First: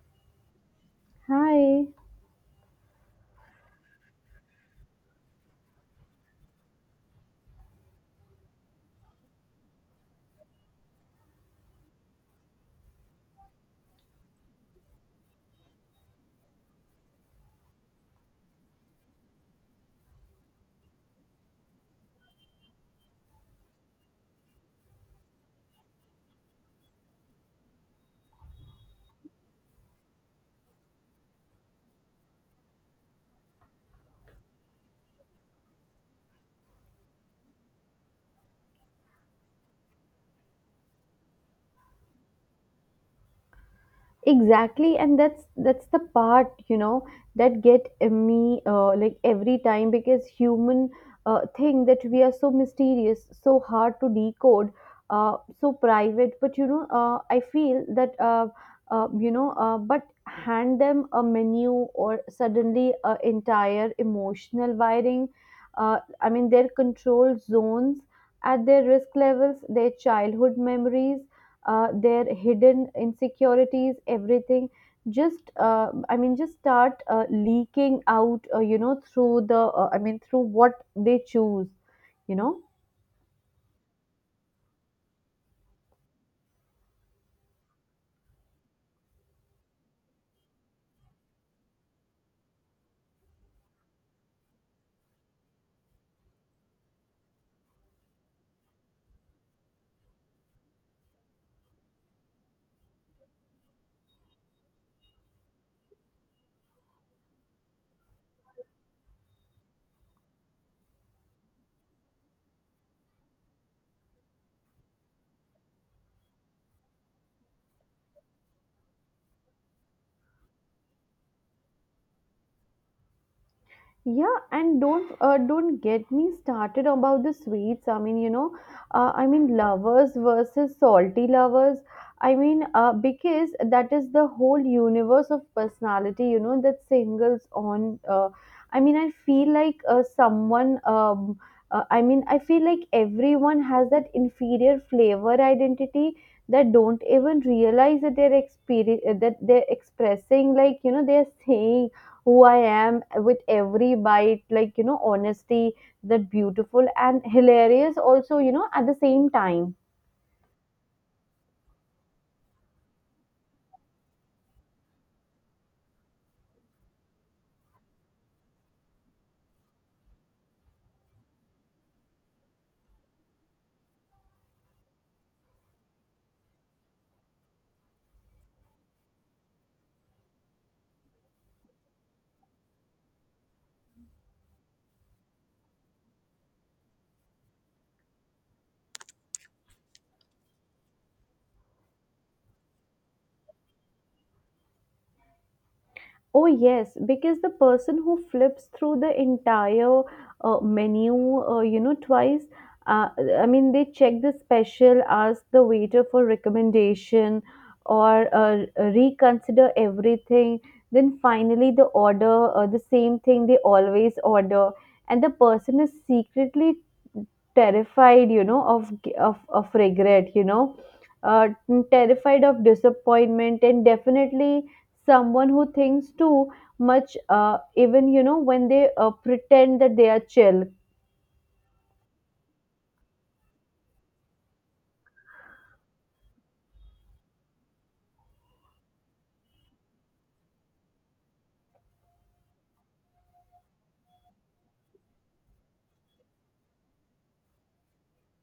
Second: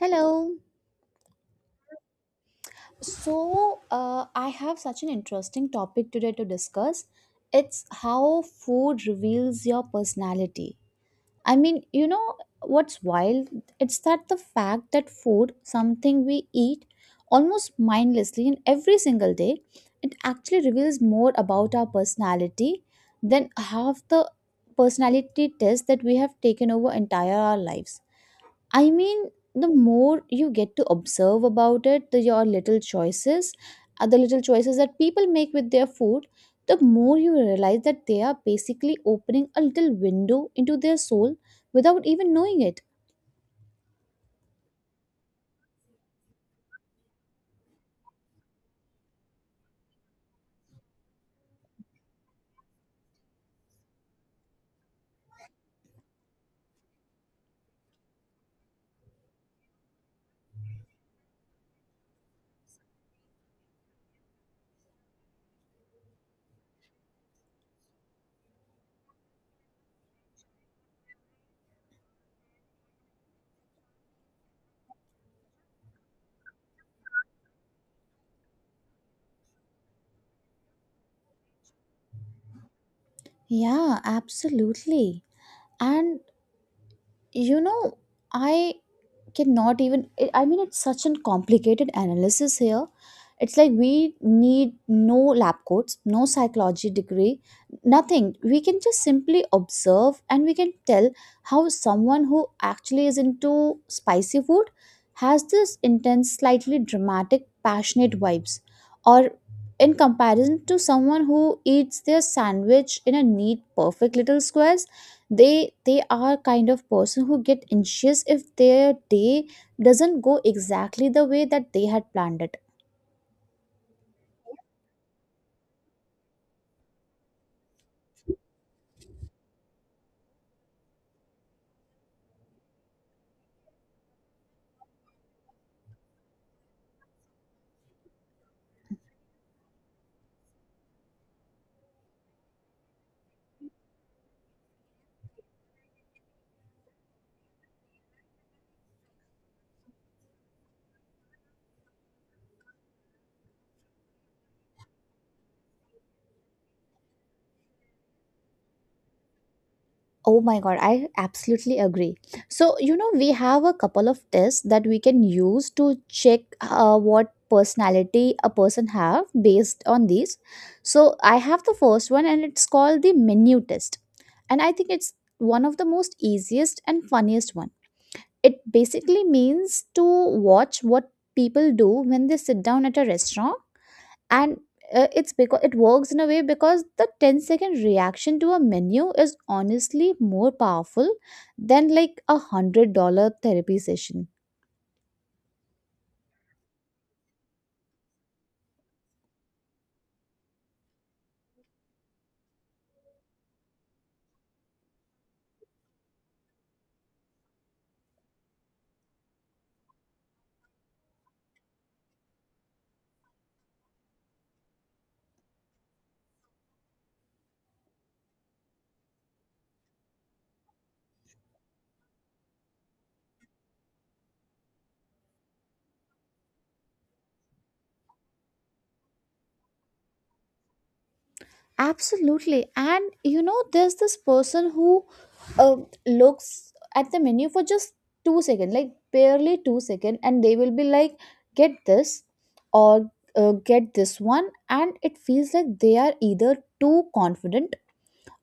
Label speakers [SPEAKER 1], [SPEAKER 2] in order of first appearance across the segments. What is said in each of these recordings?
[SPEAKER 1] Hello.
[SPEAKER 2] Hi.
[SPEAKER 1] So, I have such an interesting topic today to discuss. It's how food reveals your personality. I mean, you know what's wild? It's that the fact that food, something we eat almost mindlessly in every single day, it actually reveals more about our personality than half the personality tests that we have taken over entire our lives. I mean, the more you get to observe about it, the your little choices, the little choices that people make with their food, the more you realize that they are basically opening a little window into their soul without even knowing it.
[SPEAKER 2] Exactly, and that's the part that get me like every time because human think that we are so mysterious, so hard to decode, so private. But I feel that you know, but hand them a menu or suddenly a entire emotional wiring. Their control zones at their risk levels, their childhood memories their hidden insecurities everything just just start leaking out through the I mean through what they choose you know
[SPEAKER 1] Yeah, absolutely. And you know, I cannot even I mean it's such a complicated analysis here. It's like we need no lab coats, no psychology degree, nothing. We can just simply observe and we can tell how someone who actually is into spicy food has this intense, slightly dramatic, passionate vibes, or in comparison to someone who eats their sandwich in a neat perfect little squares, they are kind of person who get anxious if their day doesn't go exactly the way that they had planned it.
[SPEAKER 2] Yeah, and don't get me started about the sweets. Lovers versus salty lovers. I mean, because that is the whole universe of personality, you know, that singles on. I mean, I feel like someone. I mean, I feel like everyone has that inferior flavor identity that don't even realize that they're that they're expressing. Like you know, they're saying who I am with every bite, like, you know, honesty, that beautiful and hilarious also, you know, at the same time.
[SPEAKER 1] Oh my god, I absolutely agree. So, you know, we have a couple of tests that we can use to check what personality a person have based on these. So, I have the first one and it's called the menu test. And I think it's one of the most easiest and funniest one. It basically means to watch what people do when they sit down at a restaurant. And it works in a way because the 10 second reaction to a menu is honestly more powerful than like $100 therapy session.
[SPEAKER 2] Oh, yes, because the person who flips through the entire menu, you know, twice, uh, I mean, they check the special, ask the waiter for recommendation, or reconsider everything. Then finally, the order, the same thing they always order. And the person is secretly terrified, you know, of regret, uh, terrified of disappointment, and definitely someone who thinks too much even you know when they pretend that they are chill.
[SPEAKER 1] Absolutely. And you know, there's this person who uh, looks at the menu for just 2 seconds, like barely 2 seconds, and they will be like, get this, or get this one, and it feels like they are either too confident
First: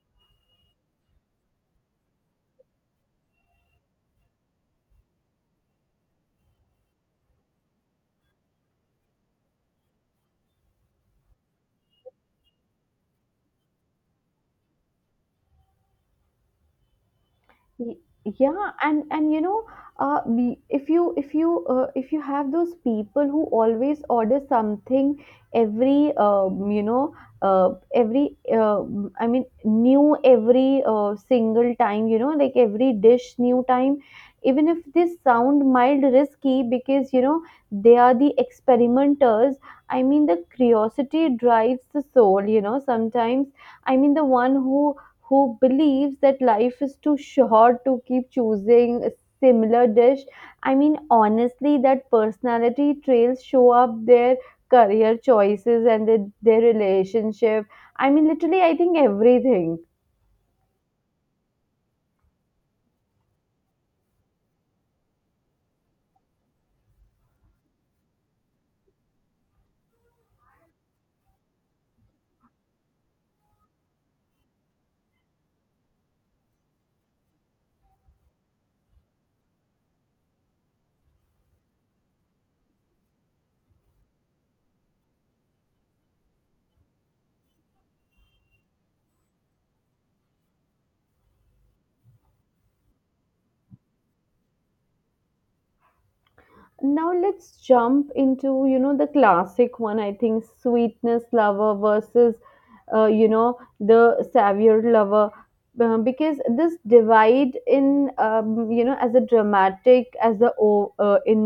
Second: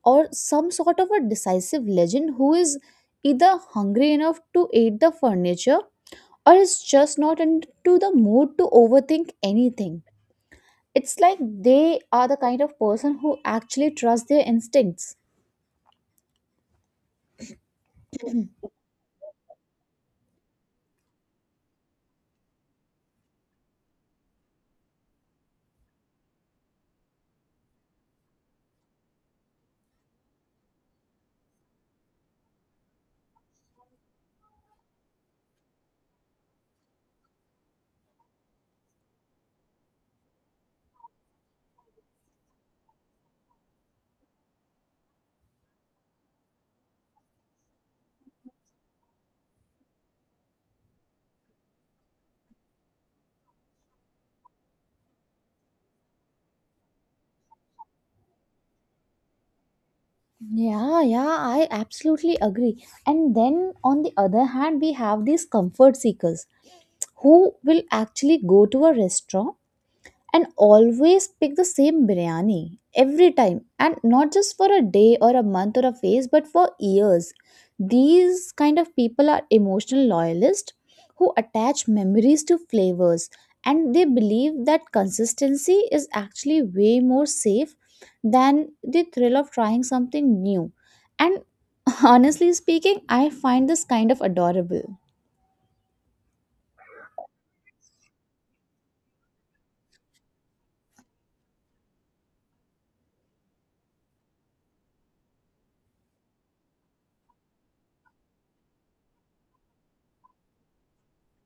[SPEAKER 1] or some sort of a decisive legend who is either hungry enough to eat the furniture or is just not into the mood to overthink anything. It's like they are the kind of person who actually trust their instincts.
[SPEAKER 2] Y- yeah and you know we- if you if you if you have those people who always order something every uh, every uh, new every single time you know like every dish new time even if this sound mild risky because you know they are the experimenters. I mean the curiosity drives the soul you know sometimes. I mean the one who believes that life is too short to keep choosing a similar dish. I mean, honestly, that personality traits show up their career choices and their relationship. I mean, literally, I think everything.
[SPEAKER 1] Yeah, yeah, I absolutely agree. And then on the other hand, we have these comfort seekers who will actually go to a restaurant and always pick the same biryani every time, and not just for a day or a month or a phase, but for years. These kind of people are emotional loyalists who attach memories to flavors, and they believe that consistency is actually way more safe than the thrill of trying something new. And honestly speaking, I find this kind of adorable.
[SPEAKER 2] Now let's jump into you know the classic one, I think, sweetness lover versus you know the savior lover, because this divide in as a dramatic as a o- in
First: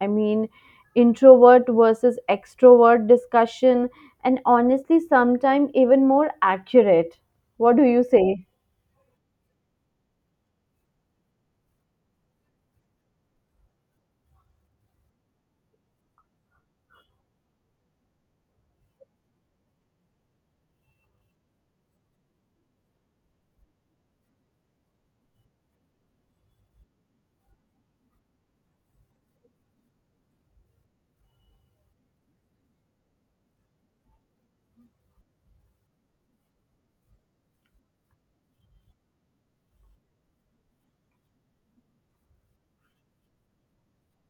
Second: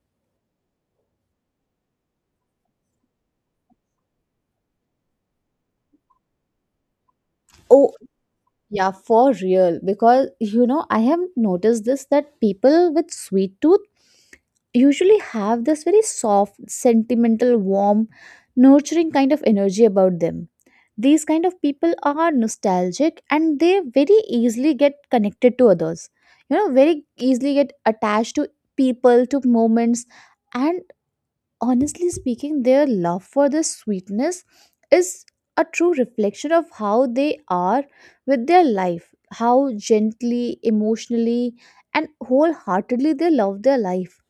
[SPEAKER 2] I mean introvert versus extrovert discussion, and honestly sometimes even more accurate. What do
[SPEAKER 1] Oh,
[SPEAKER 2] you say?
[SPEAKER 1] yeah, for real. Because, you know, I have noticed this that people with sweet tooth usually have this very soft, sentimental, warm, nurturing kind of energy about them. These kind of people are nostalgic and they very easily get connected to others. You know, very easily get attached to people, to moments, and honestly speaking, their love for the sweetness is a true reflection of how they are with their life, how gently, emotionally, and wholeheartedly they love their life.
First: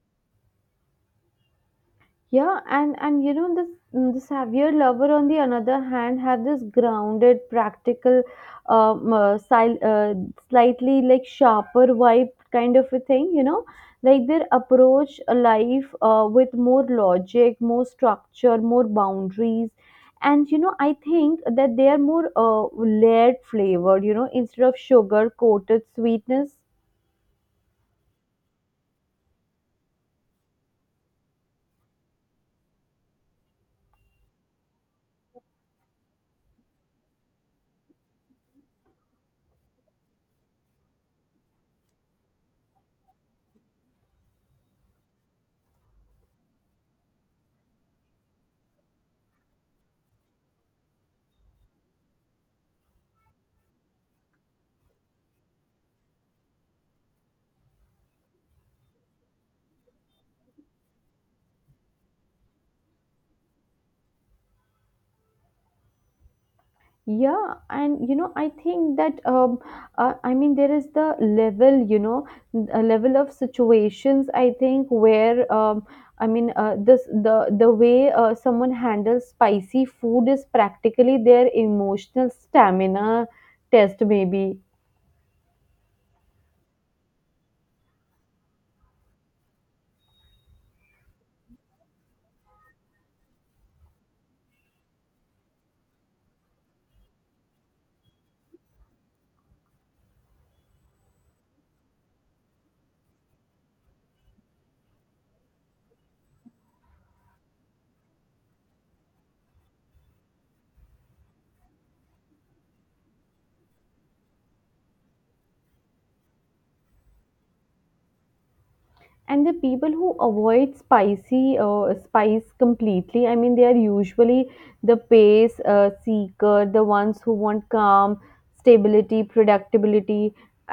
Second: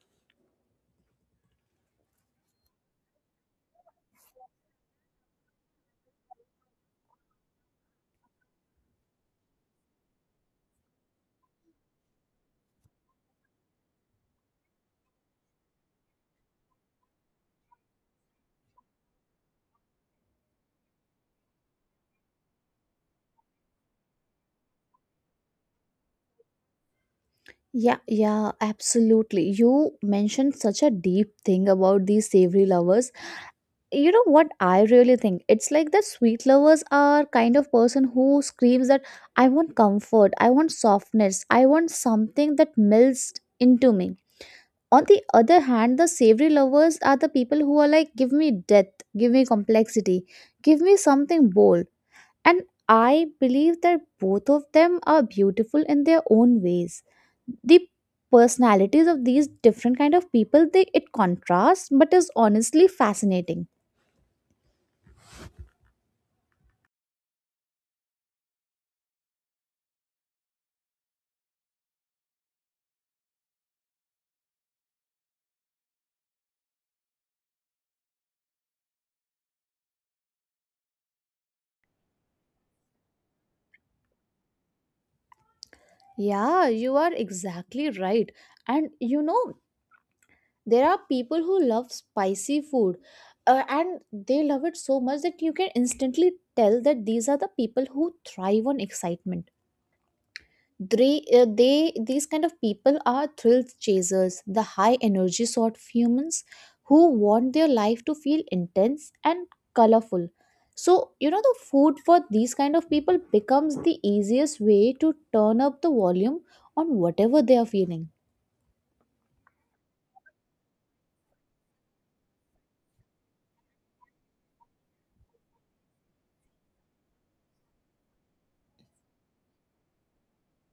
[SPEAKER 2] Yeah, and this the Saviour lover on the other hand had this grounded, practical, um, uh, sil- uh, slightly like sharper vibe kind of a thing. You know, like their approach a life with more logic, more structure, more boundaries, and you know I think that they are more layered flavored. You know, instead of sugar coated sweetness.
[SPEAKER 1] Yeah, yeah, absolutely. You mentioned such a deep thing about these savory lovers. You know what I really think? It's like that sweet lovers are kind of person who screams that I want comfort, I want softness, I want something that melts into me. On the other hand, the savory lovers are the people who are like, give me depth, give me complexity, give me something bold. And I believe that both of them are beautiful in their own ways. The personalities of these different kind of people, they it contrasts but is honestly fascinating.
[SPEAKER 2] Yeah and you know I think that there is the level you know a level of situations I think where this the way someone handles spicy food is practically their emotional stamina test maybe.
[SPEAKER 1] Yeah, you are exactly right. And you know, there are people who love spicy food, and they love it so much that you can instantly tell that these are the people who thrive on excitement. They these kind of people are thrill chasers, the high energy sort of humans who want their life to feel intense and colorful. So you know, the food for these kind of people becomes the easiest way to turn up the volume on whatever they are feeling.
[SPEAKER 2] And the people who avoid spicy spice completely, I mean they are usually the pace seeker, the ones who want calm, stability, predictability,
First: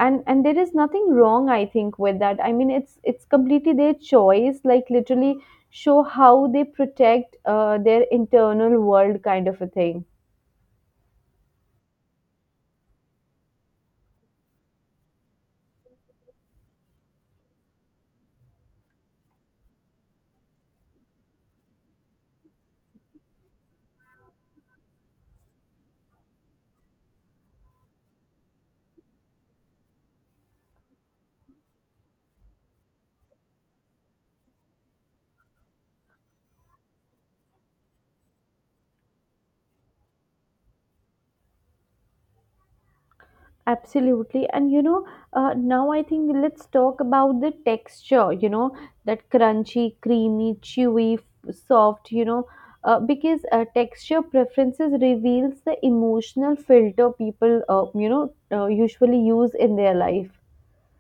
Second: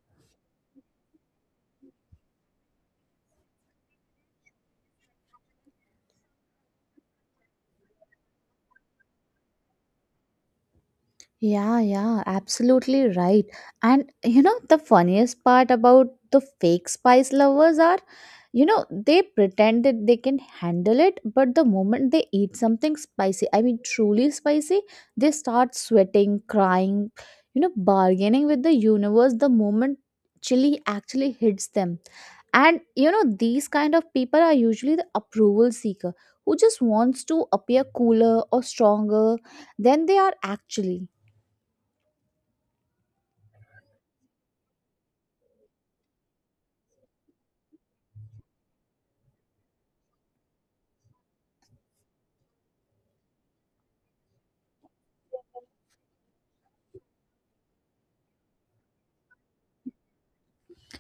[SPEAKER 2] and there is nothing wrong I think with that. I mean it's completely their choice, like literally show how they protect their internal world kind of a thing.
[SPEAKER 1] Yeah, yeah, absolutely right. And you know, the funniest part about the fake spice lovers are, you know, they pretend that they can handle it, but the moment they eat something spicy, I mean, truly spicy, they start sweating, crying, you know, bargaining with the universe the moment chili actually hits them. And you know, these kind of people are usually the approval seeker who just wants to appear cooler or stronger than they are actually.
[SPEAKER 2] Absolutely. And you know, now I think let's talk about the texture, you know, that crunchy, creamy, chewy, soft, you know, because texture preferences reveals the emotional filter people, usually use in their life.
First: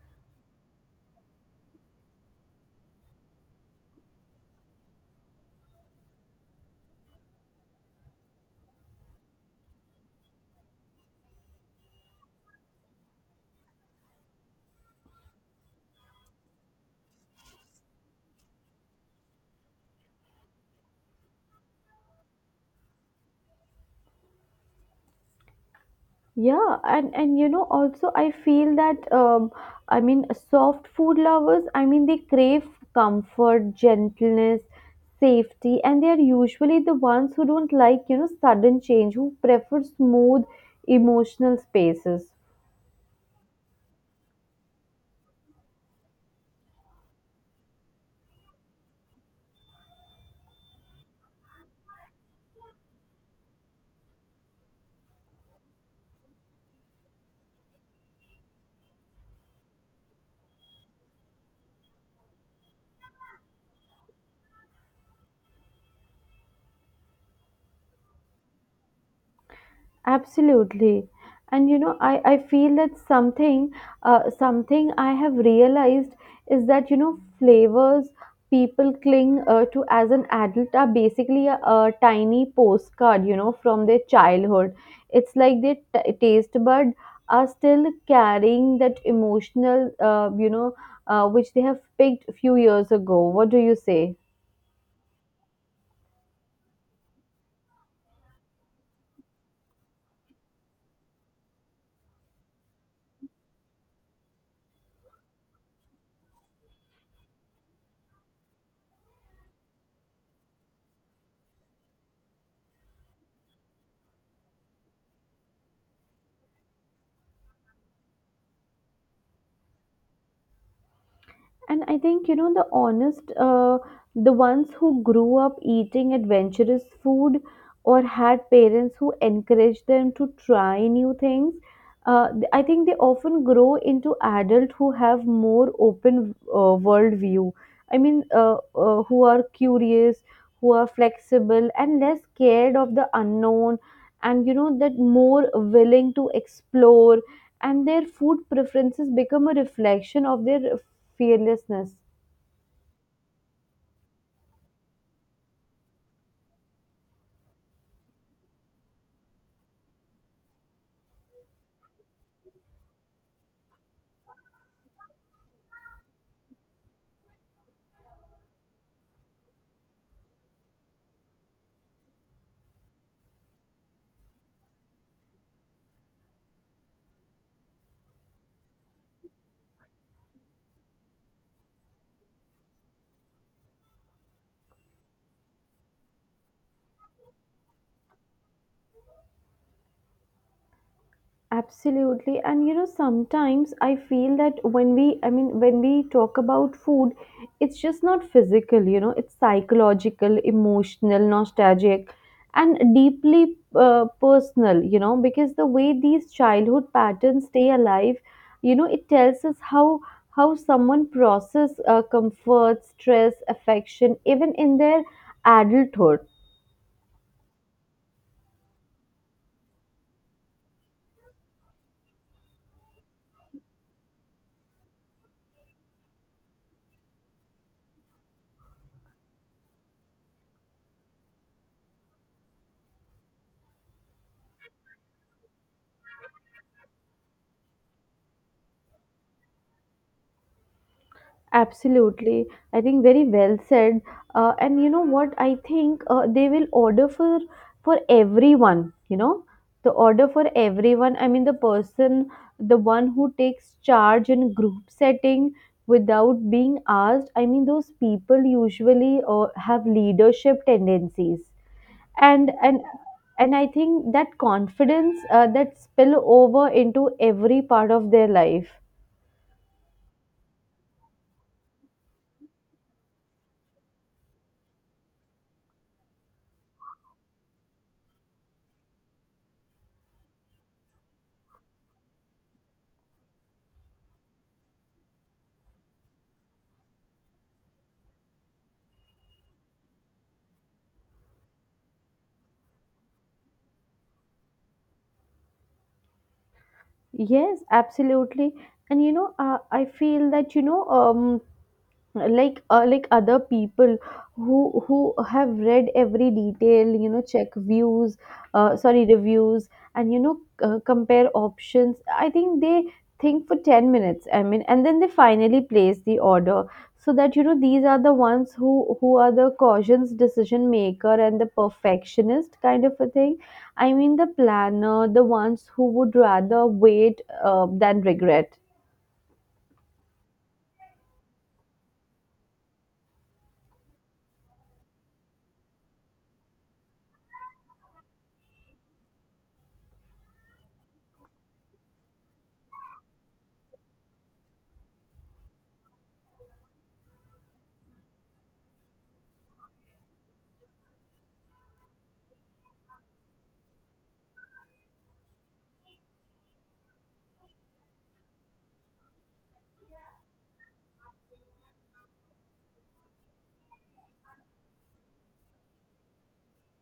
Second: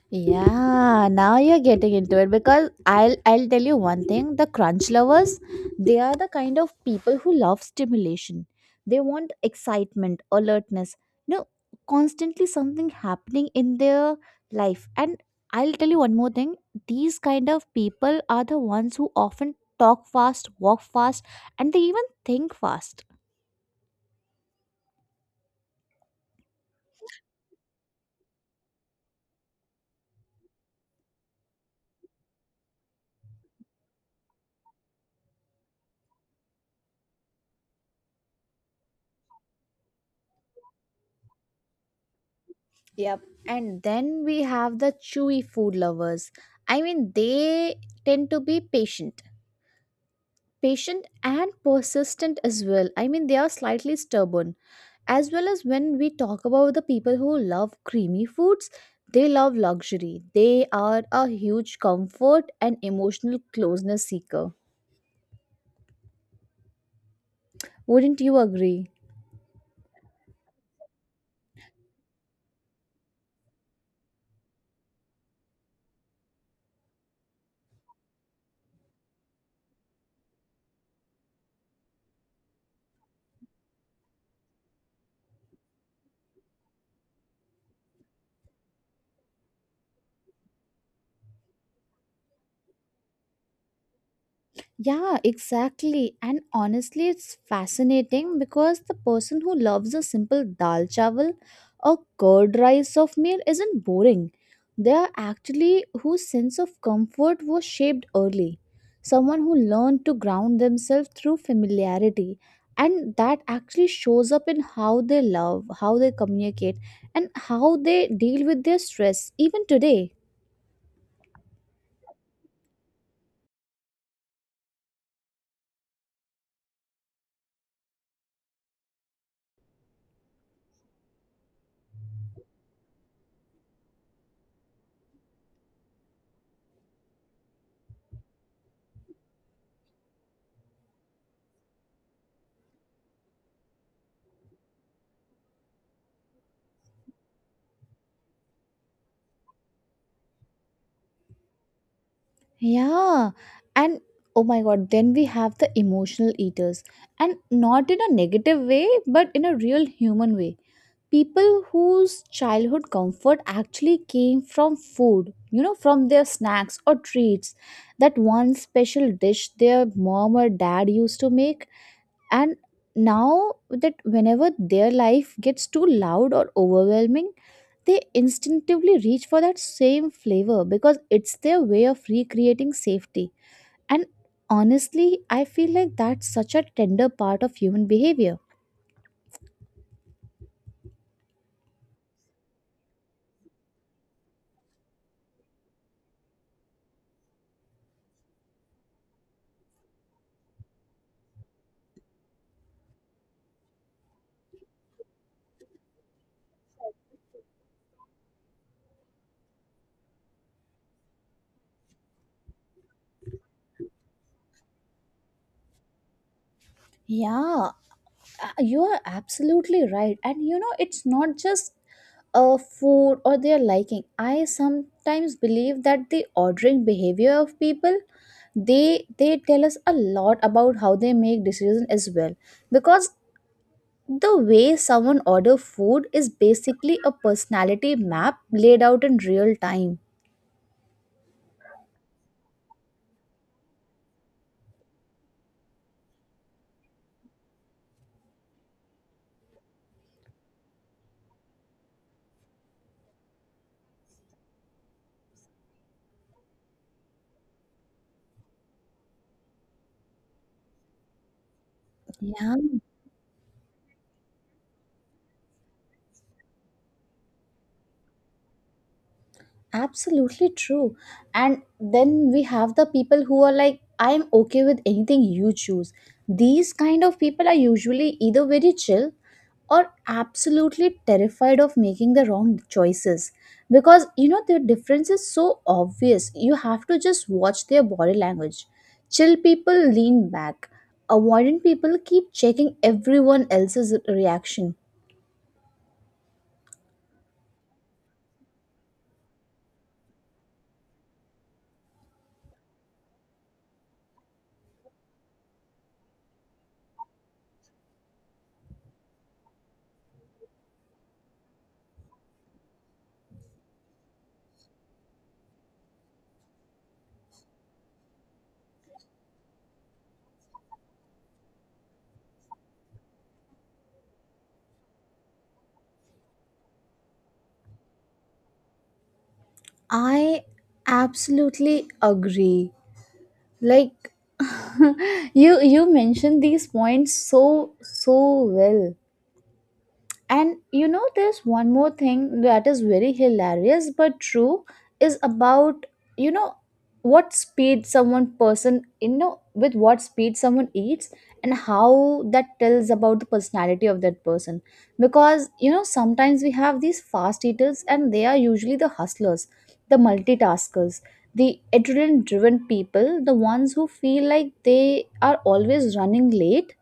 [SPEAKER 1] Yeah, now you're getting into it because I'll tell you one thing, the crunch lovers, they are the kind of people who love stimulation. They want excitement, alertness, you know, constantly something happening in their life. And I'll tell you one more thing, these kind of people are the ones who often talk fast, walk fast, and they even think fast.
[SPEAKER 2] Yeah, and you know also I feel that I mean soft food lovers, I mean they crave comfort, gentleness, safety, and they are usually the ones who don't like you know sudden change, who prefer smooth emotional spaces.
[SPEAKER 1] Yep. And then we have the chewy food lovers. I mean, they tend to be patient and persistent as well. I mean, they are slightly stubborn. As well as when we talk about the people who love creamy foods, they love luxury. They are a huge comfort and emotional closeness seeker. Wouldn't you agree?
[SPEAKER 2] Absolutely. And you know, I feel that something something I have realized is that you know flavors people cling to as an adult are basically a tiny postcard, you know, from their childhood. It's like their taste bud are still carrying that emotional, which they have picked a few years ago. What do you say?
[SPEAKER 1] Yeah, exactly. And honestly, it's fascinating because the person who loves a simple dal chawal or curd rice of meal isn't boring. They are actually whose sense of comfort was shaped early. Someone who learned to ground themselves through familiarity. And that actually shows up in how they love, how they communicate, and how they deal with their stress, even today.
[SPEAKER 2] And I think, you know, the honest, the ones who grew up eating adventurous food or had parents who encouraged them to try new things, I think they often grow into adults who have more open world view. I mean, who are curious, who are flexible, and less scared of the unknown, and you know, that more willing to explore, and their food preferences become a reflection of their fearlessness.
[SPEAKER 1] Yeah, and oh my god, then we have the emotional eaters, and not in a negative way, but in a real human way. People whose childhood comfort actually came from food, you know, from their snacks or treats, that one special dish their mom or dad used to make. And now that whenever their life gets too loud or overwhelming, they instinctively reach for that same flavor because it's their way of recreating safety. And honestly, I feel like that's such a tender part of human behavior.
[SPEAKER 2] Absolutely, and you know sometimes I feel that when we I mean when we talk about food, it's just not physical, you know, it's psychological, emotional, nostalgic, and deeply personal, you know, because the way these childhood patterns stay alive, you know, it tells us how someone process comfort, stress, affection, even in their adulthood.
[SPEAKER 1] Yeah, you are absolutely right. And you know, it's not just food or their liking. I sometimes believe that the ordering behavior of people, they tell us a lot about how they make decisions as well, because the way someone order food is basically a personality map laid out in real time.
[SPEAKER 2] Absolutely. I think very well said. And you know what? I think they will order for everyone, you know, the order for everyone. I mean, the person, the one who takes charge in group setting without being asked. I mean, those people usually have leadership tendencies. And
[SPEAKER 1] Yeah,
[SPEAKER 2] and and I think that confidence that spill over into every part of their life.
[SPEAKER 1] absolutely true. And then we have the people who are like, I'm okay with anything you choose. These kind of people are usually either very chill or absolutely terrified of making the wrong choices, because you know the difference is so obvious. You have to just watch their body language. Chill people lean back, avoidant people keep checking everyone else's reaction.
[SPEAKER 2] Yes, absolutely. And you know, I feel that you know, like other people who have read every detail you know check views sorry reviews and you know compare options I think they think for 10 minutes, I mean, and then they finally place the order. So that you know these are the ones who are the cautious decision maker and the perfectionist kind of a thing. I mean the planner, the ones who would rather wait than regret.
[SPEAKER 1] I absolutely agree. Like you mentioned these points so so well. And you know, there's one more thing that is very hilarious but true, is about, you know, what speed someone person, you know, with what speed someone eats and how that tells about the personality of that person. Because you know, sometimes we have these fast eaters and they are usually the hustlers, the multitaskers, the adrenaline driven people, the ones who feel like they are always running late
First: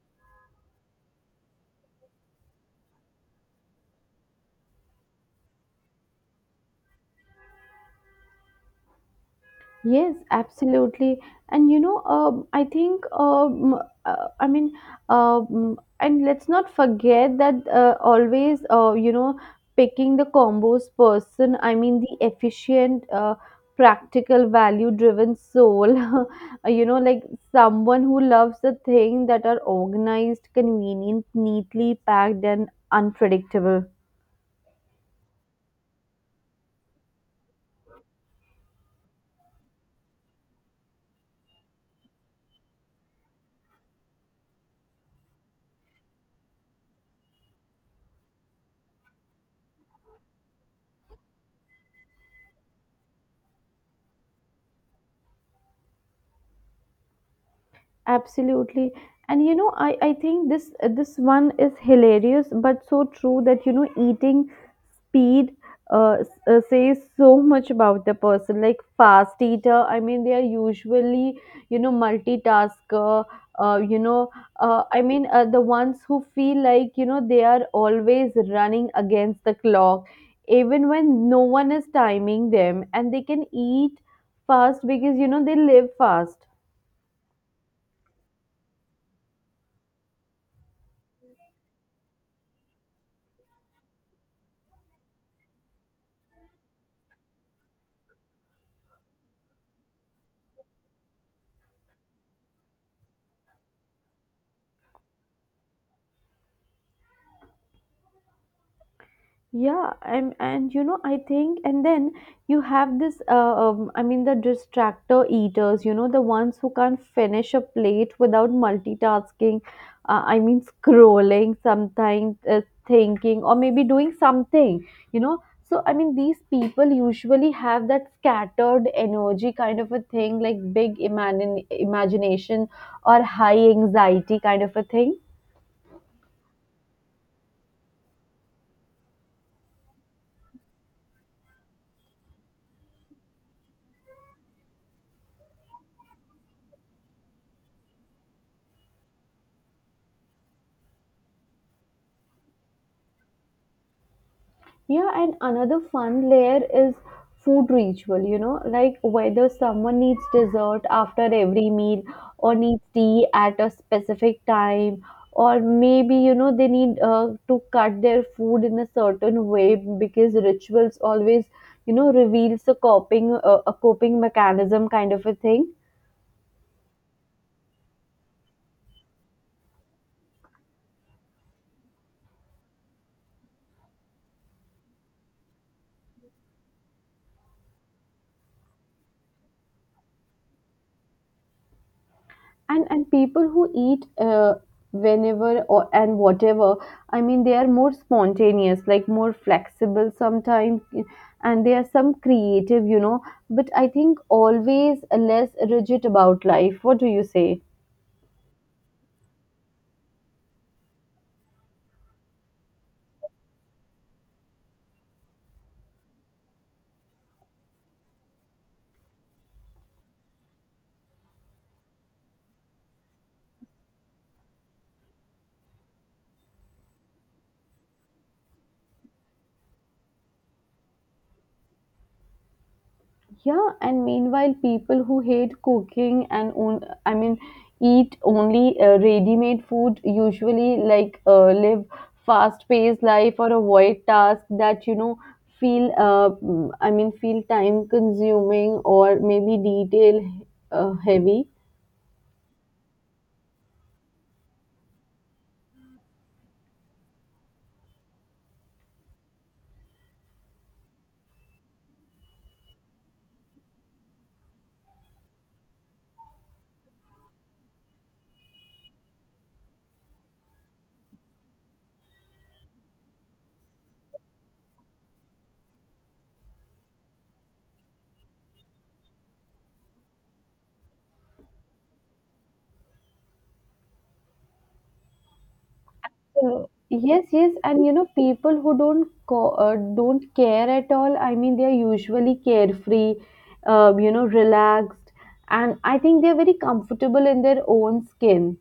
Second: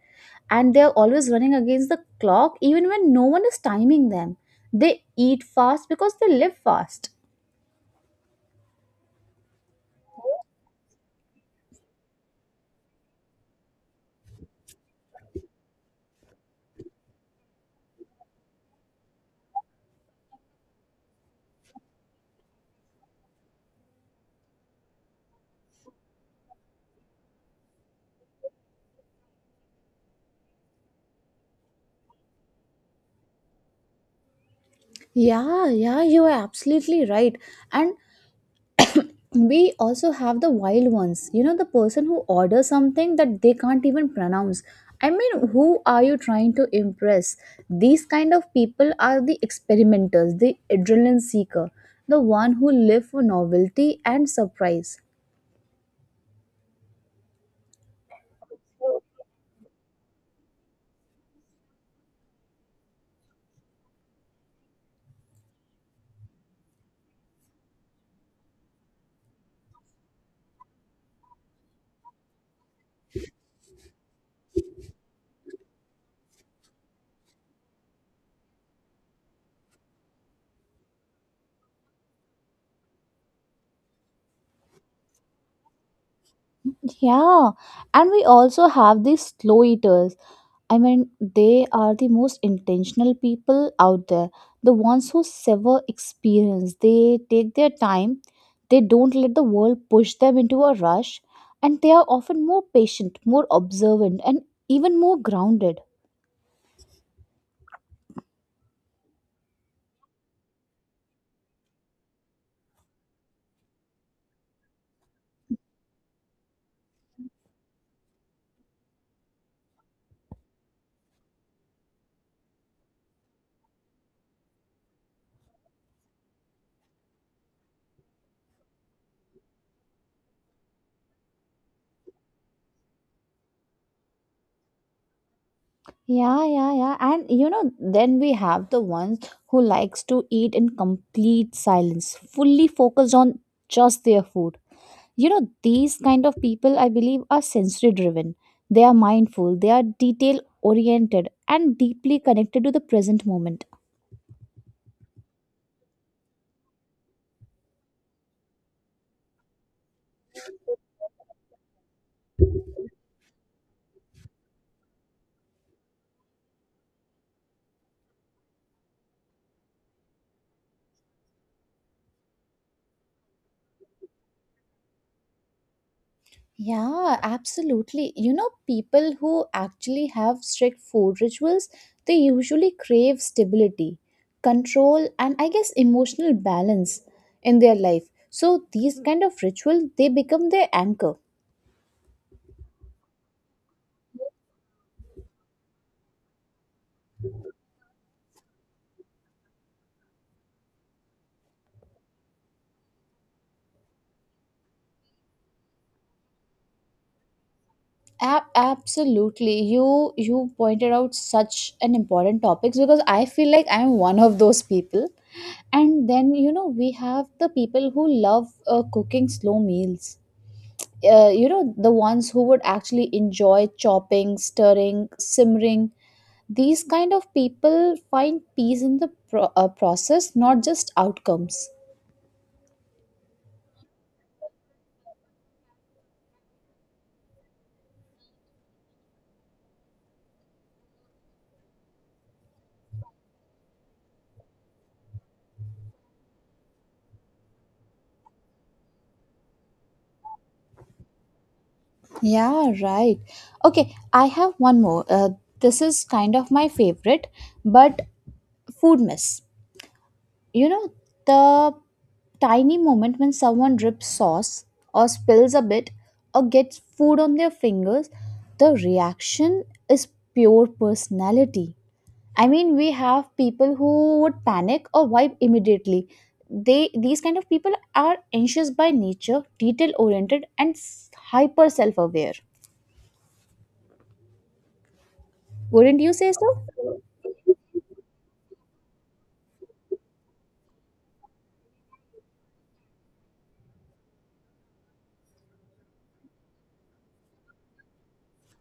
[SPEAKER 1] and they're always running against the clock even when no one is timing them. They eat fast because they live fast.
[SPEAKER 2] Yes, absolutely. And you know, I think, I mean, and let's not forget that always, you know, picking the combos person. I mean, the efficient, practical, value driven soul, you know, like someone who loves the thing that are organized, convenient, neatly packed, and unpredictable.
[SPEAKER 1] Yeah, yeah, you are absolutely right. And we also have the wild ones. You know, the person who orders something that they can't even pronounce. I mean, who are you trying to impress? These kind of people are the experimenters, the adrenaline seeker, the one who live for novelty and surprise.
[SPEAKER 2] Absolutely. And you know, I think this one is hilarious, but so true that you know, eating speed says so much about the person. Like fast eater, I mean, they are usually you know multitasker. Uh, you know, the ones who feel like you know they are always running against the clock, even when no one is timing them, and they can eat fast because you know they live fast.
[SPEAKER 1] Yeah, and we also have these slow eaters. I mean, they are the most intentional people out there. The ones who savor experience, they take their time, they don't let the world push them into a rush, and they are often more patient, more observant, and even more grounded.
[SPEAKER 2] Yeah and you know I think and then you have this the distractor eaters, you know, the ones who can't finish a plate without multitasking, scrolling sometimes, thinking, or maybe doing something, you know. So I mean these people usually have that scattered energy kind of a thing, like big imagine imagination or high anxiety kind of a thing.
[SPEAKER 1] Yeah, yeah, yeah. And you know, then we have the ones who likes to eat in complete silence, fully focused on just their food. You know, these kind of people I believe are sensory driven. They are mindful, they are detail oriented, and deeply connected to the present moment.
[SPEAKER 2] Yeah, and another fun layer is food ritual, you know, like whether someone needs dessert after every meal or needs tea at a specific time, or maybe, you know, they need to cut their food in a certain way, because rituals always, you know, reveals a coping mechanism kind of a thing.
[SPEAKER 1] Yeah, absolutely. You know, people who actually have strict food rituals, they usually crave stability, control, and I guess emotional balance in their life. So these kind of ritual they become their anchor.
[SPEAKER 2] And people who eat whenever or and whatever, I mean they are more spontaneous, like more flexible sometimes, and they are some creative, you know, but I think always less rigid about life. What do you say?
[SPEAKER 1] Absolutely. You pointed out such an important topics because I feel like I'm one of those people. And then, you know, we have the people who love cooking slow meals. You know, the ones who would actually enjoy chopping, stirring, simmering. These kind of people find peace in the process, not just outcomes.
[SPEAKER 2] Yeah, and meanwhile, people who hate cooking and own, I mean, eat only ready-made food usually like live fast-paced life, or avoid tasks that you know feel, feel time-consuming or maybe detail heavy.
[SPEAKER 1] Yeah, right. Okay, I have one more, this is kind of my favorite, but food mess. You know, the tiny moment when someone drips sauce or spills a bit or gets food on their fingers, the reaction is pure personality. I mean, we have people who would panic or wipe immediately. They, these kind of people are anxious by nature, detail oriented, and hyper self aware. Wouldn't you say so?
[SPEAKER 2] Yes, yes, and you know, people who don't care at all. I mean, they are usually carefree, you know, relaxed, and I think they are very comfortable in their own skin.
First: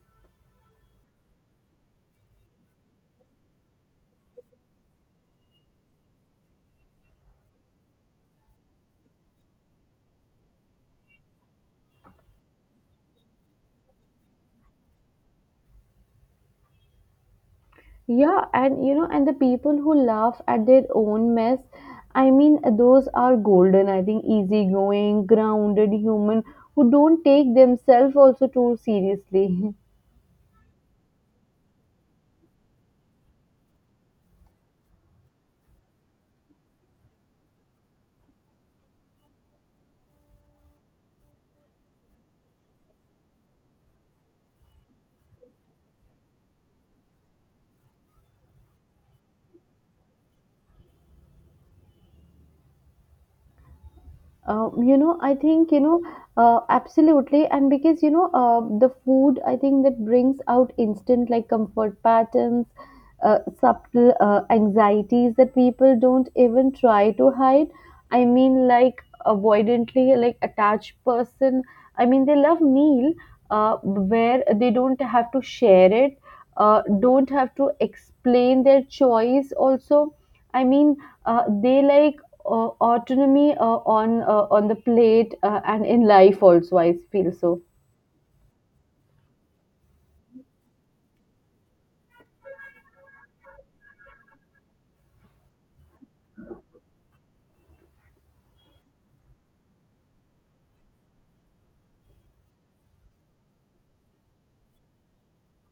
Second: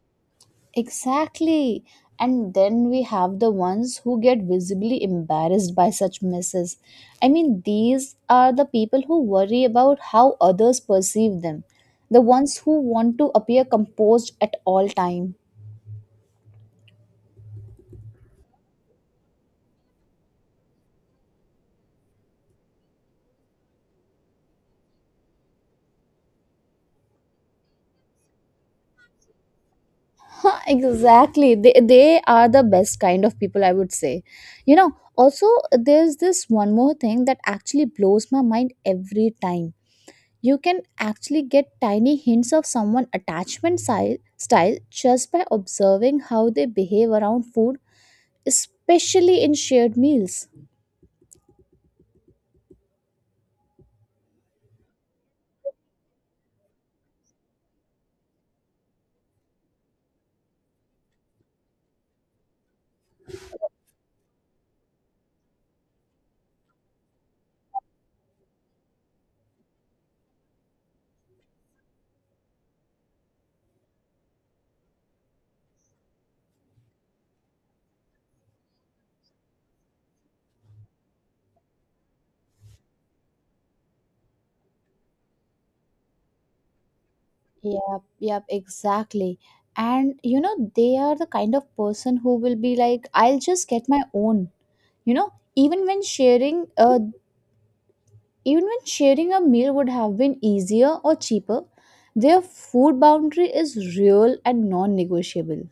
[SPEAKER 1] Exactly. And then we have the ones who get visibly embarrassed by such misses. I mean, these are the people who worry about how others perceive them, the ones who want to appear composed at all time.
[SPEAKER 2] Yeah, and you know, and the people who laugh at their own mess, I mean, those are golden. I think easygoing, grounded human who don't take themselves also too seriously.
[SPEAKER 1] Huh, exactly. They are the best kind of people, I would say. You know, also, there's this one more thing that actually blows my mind every time. You can actually get tiny hints of someone's attachment style just by observing how they behave around food, especially in shared meals.
[SPEAKER 2] You know, I think, you know, Absolutely. And because, you know, the food, I think that brings out instant like comfort patterns, subtle anxieties that people don't even try to hide. I mean, like avoidantly, like attached person. I mean, they love meal where they don't have to share it, don't have to explain their choice. Also, I mean, they like autonomy on on the plate and in life also. I feel so.
[SPEAKER 1] Yep, yep, exactly. And you know, they are the kind of person who will be like, I'll just get my own. You know, even when sharing a meal would have been easier or cheaper, their food boundary is real and non-negotiable.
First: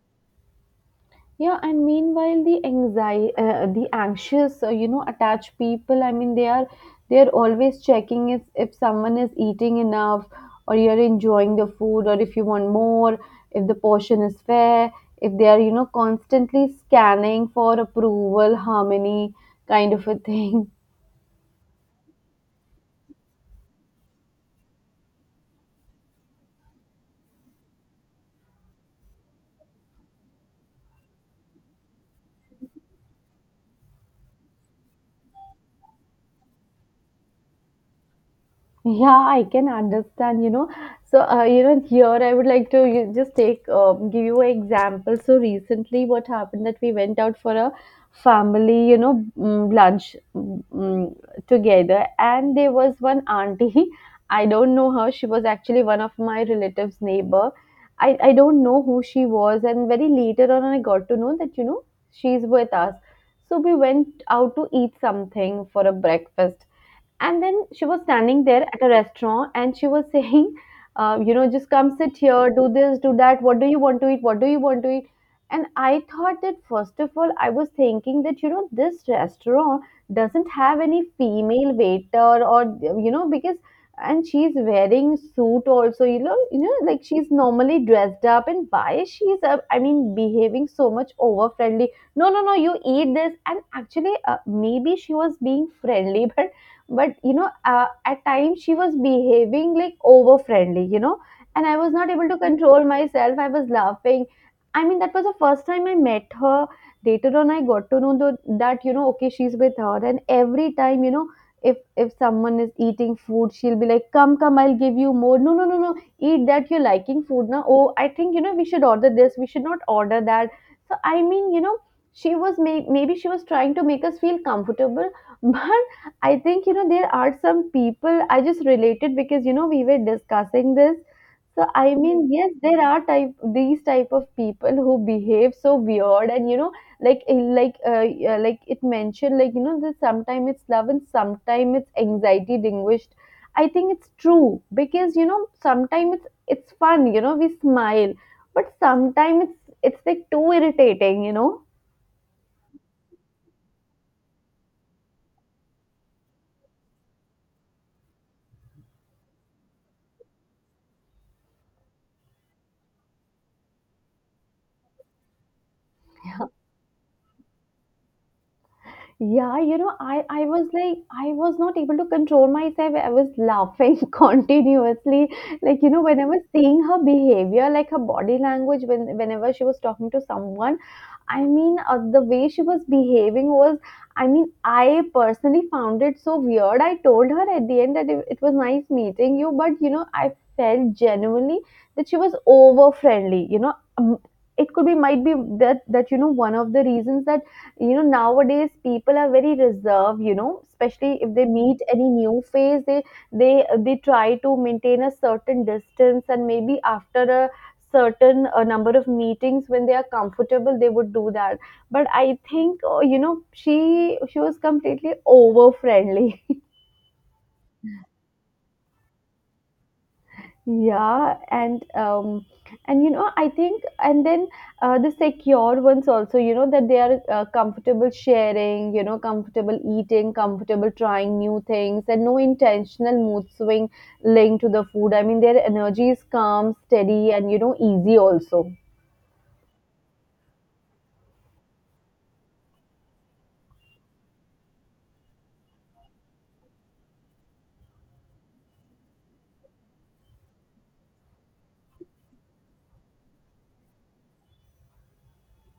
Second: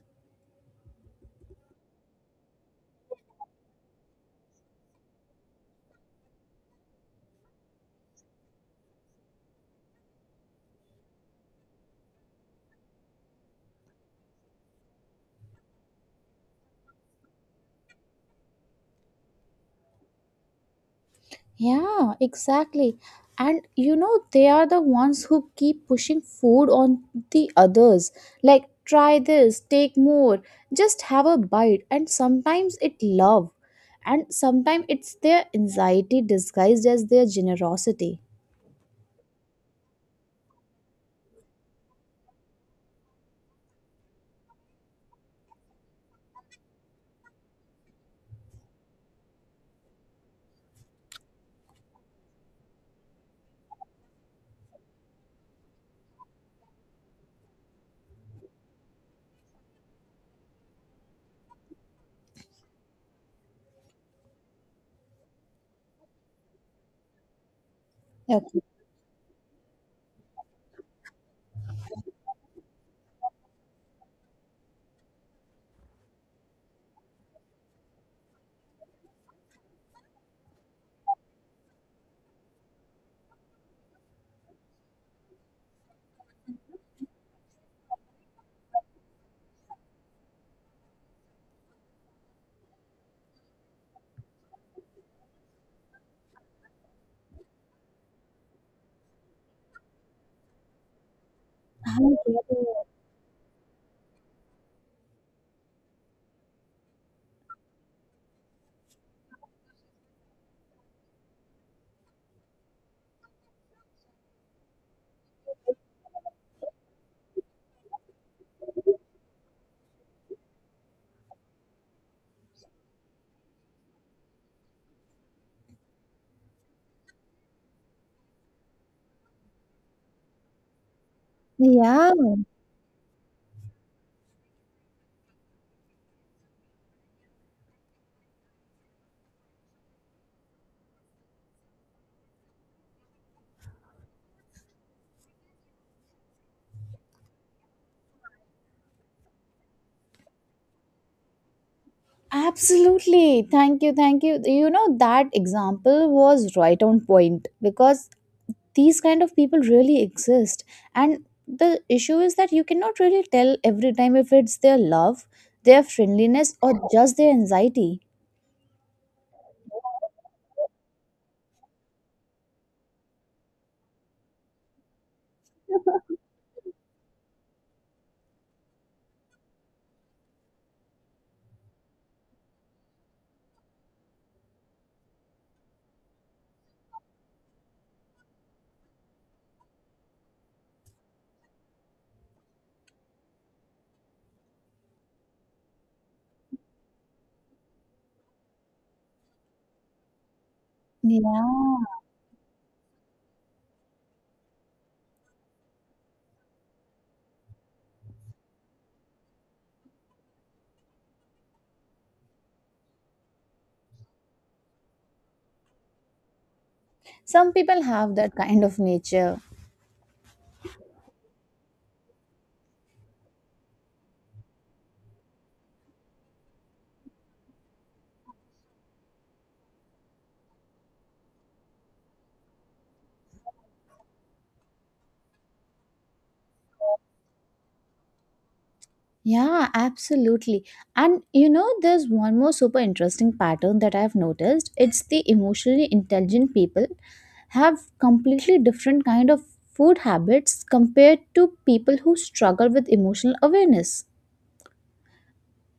[SPEAKER 2] Yeah, and meanwhile the anxiety, the anxious, attached people, they are, they're always checking if someone is eating enough, or you're enjoying the food, or if you want more, if the portion is fair, if they are, constantly scanning for approval, harmony, kind of a thing.
[SPEAKER 1] Yeah, exactly. And you know, they are the ones who keep pushing food on the others. Like, try this, take more, just have a bite. And sometimes it love. And sometimes it's their anxiety disguised as their generosity.
[SPEAKER 2] Yeah, I can understand, you know. So, here I would like to just take give you an example. So recently, what happened that we went out for a family, you know, lunch, together, and there was one auntie. I don't know her. She was actually one of my relatives' neighbor. I don't know who she was, and very later on, I got to know that, you know, she's with us. So we went out to eat something for a breakfast, and then she was standing
[SPEAKER 1] Okay,
[SPEAKER 2] there at a restaurant and she was saying, just come sit here, do this, do that. What do you want to eat? What do you want to eat? And I thought that, first of all, I was thinking that, you know, this restaurant doesn't have any female waiter, or, you know, because, and she's wearing suit also, you know, like she's normally dressed up, and why she's, behaving so much over friendly, no no no, you eat this. And actually, maybe she was being friendly, but, at times she was behaving like over friendly, you know. And I
[SPEAKER 1] I
[SPEAKER 2] was not able to
[SPEAKER 1] get
[SPEAKER 2] control
[SPEAKER 1] it.
[SPEAKER 2] myself, I was laughing. I mean, that was the first time I met her. Later on, I got to know that you know, okay, she's with her, and every time, you know, if someone is eating food, she'll be like, come come, I'll give you more, no no no no, eat that, you're liking food now, oh I think, you know, we should order this, we should not order that. So I mean, you know, she was maybe she was trying to make us feel comfortable, but I think, you know, there are some people. I just related because, you know, we were discussing this. So I
[SPEAKER 1] Yeah,
[SPEAKER 2] mean, yes, there are type, these type of people who behave so weird, and you know, like yeah, like it mentioned, like you know, that sometimes it's love and sometimes it's anxiety languished. I think it's true because you know, sometimes it's fun, you know, we smile, but sometimes it's like too irritating, you know.
[SPEAKER 1] absolutely. Thank you, thank you. You know, that example was right on point because these kind of people really exist. And the issue is that you cannot really tell every time if it's their love, their friendliness, or just their anxiety.
[SPEAKER 2] Yeah, you know, I was like, I was not able to control myself. I was laughing continuously. Like, you know, when I was seeing her behavior, like her body language, when whenever she was talking to someone, I mean, the way she was behaving was, I mean, I personally found it so weird. I told her at the end that it was nice meeting you, but you know, I felt genuinely that she was over friendly. You know, it could be, might be that you know, one of the reasons that you know, nowadays people are very reserved. You know, especially if they meet
[SPEAKER 1] Yeah.
[SPEAKER 2] any new face, they they try to maintain a certain distance, and maybe after a certain, number of meetings when they are comfortable they would do that. But I think, you know, she was completely over friendly.
[SPEAKER 1] Some people have that kind of nature.
[SPEAKER 2] Yeah, and you know, I think, and then, the secure ones also, you know, that they are, comfortable sharing, you know, comfortable eating, comfortable trying new things, and no intentional mood swing linked to the food. I mean, their energy is calm, steady, and you know, easy also.
[SPEAKER 1] Yeah, absolutely. And you know, there's one more super interesting pattern that I've noticed. It's the emotionally intelligent people have completely different kind of food habits compared to people who struggle with emotional awareness.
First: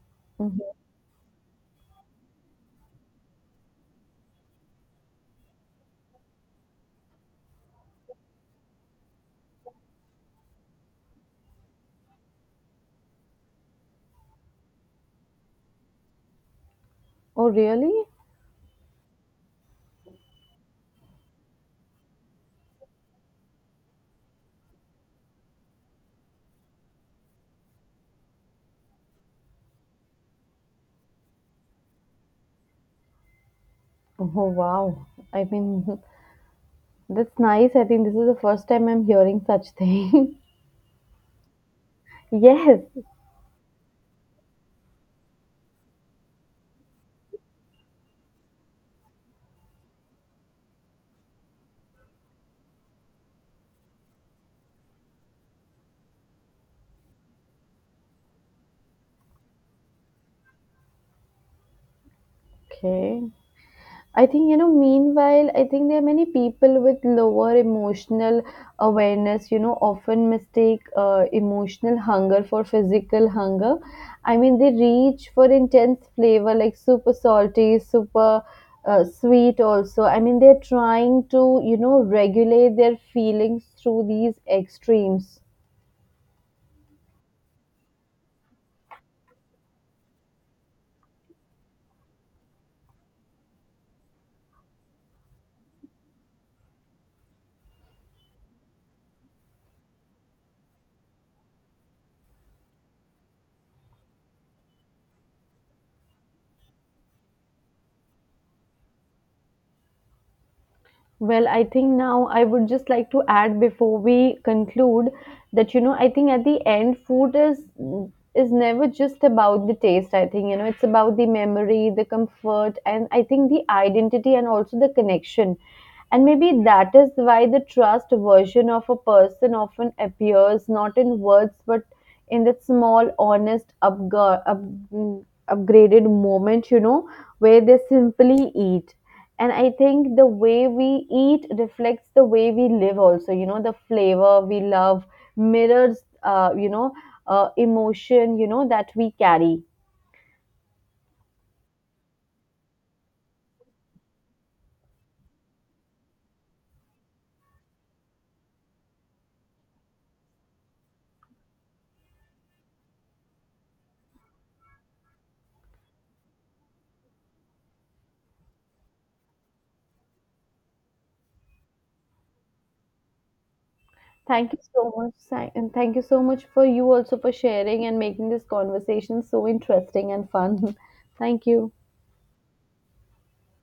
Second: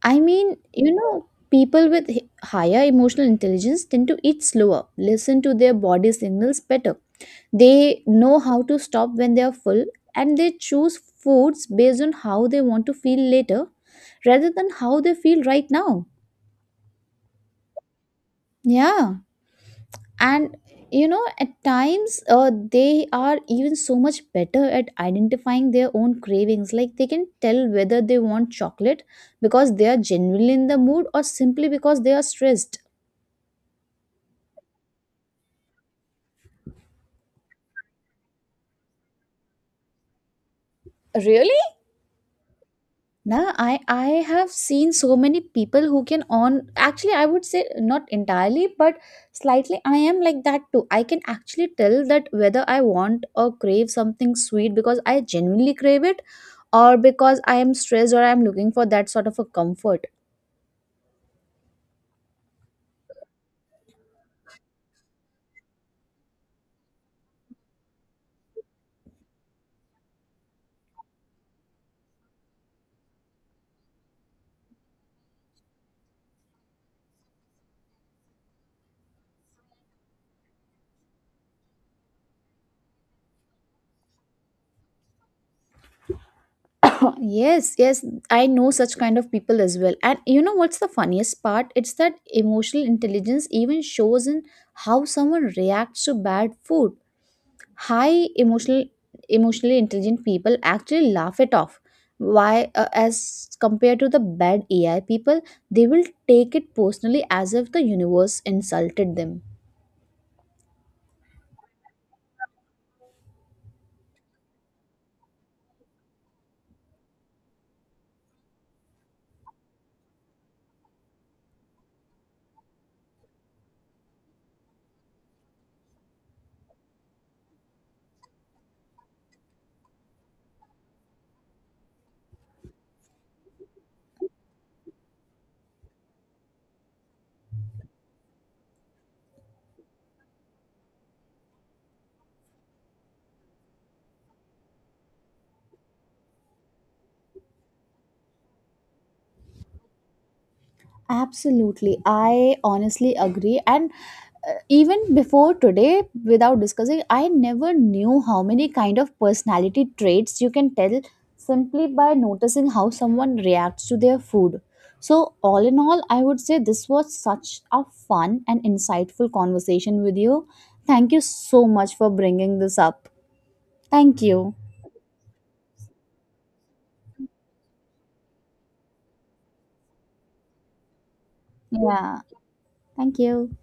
[SPEAKER 1] I mean,
[SPEAKER 2] Mhm.
[SPEAKER 1] you know, people with higher emotional intelligence tend to eat slower, listen to their body signals better, they know how to stop when they are full, and they choose foods based on how they want to feel later rather than how they feel right now.
[SPEAKER 2] Oh really?
[SPEAKER 1] Yeah. And you know, at times they are even so much better at identifying their own cravings. Like they can tell whether they want chocolate because they are genuinely in the mood or simply because they are stressed.
[SPEAKER 2] Oh wow. I mean, that's nice. I think this is the first time I'm hearing such thing.
[SPEAKER 1] Really?
[SPEAKER 2] Yes.
[SPEAKER 1] Nah, I have seen so many people who can on, actually I would say not entirely but slightly I am like that too. I can actually tell that whether I want or crave something sweet because I genuinely crave it or because I am stressed or I am looking for that sort of a comfort.
[SPEAKER 2] Okay. I think, you know, meanwhile, I think there are many people with lower emotional awareness, you know, often mistake emotional hunger for physical hunger. I mean, they reach for intense flavor like super salty, super, sweet also. I mean, they're trying to, you know, regulate their feelings through these extremes.
[SPEAKER 1] Yes, yes, I know such kind of people as well. And you know what's the funniest part? It's that emotional intelligence even shows in how someone reacts to bad food. High emotional Emotionally intelligent people actually laugh it off, why as compared to the bad AI people, they will take it personally as if the universe insulted them.
[SPEAKER 2] Well, I think now I would just like to add before we conclude that you know, I think at the end, food is never just about the taste. I think you know, it's about the memory, the comfort, and I think the identity, and also the connection. And maybe that is why the trust version of a person often appears not in words, but in that small, honest, upgraded moment, you know, where they simply eat. And I think the way we eat reflects the way we live, also. You know, the flavor we love mirrors, emotion, you know, that we carry.
[SPEAKER 1] Absolutely, I honestly agree. And even before today, without discussing, I never knew how many kind of personality traits you can tell simply by noticing how someone reacts to their food. So all in all I would say this was such a fun and insightful conversation with you. Thank you so much for bringing this up. Thank you.
[SPEAKER 2] Thank you so much, Sai- and thank you so much for you also, for sharing and making this conversation so interesting and fun. Thank you.
[SPEAKER 1] Yeah, thank you.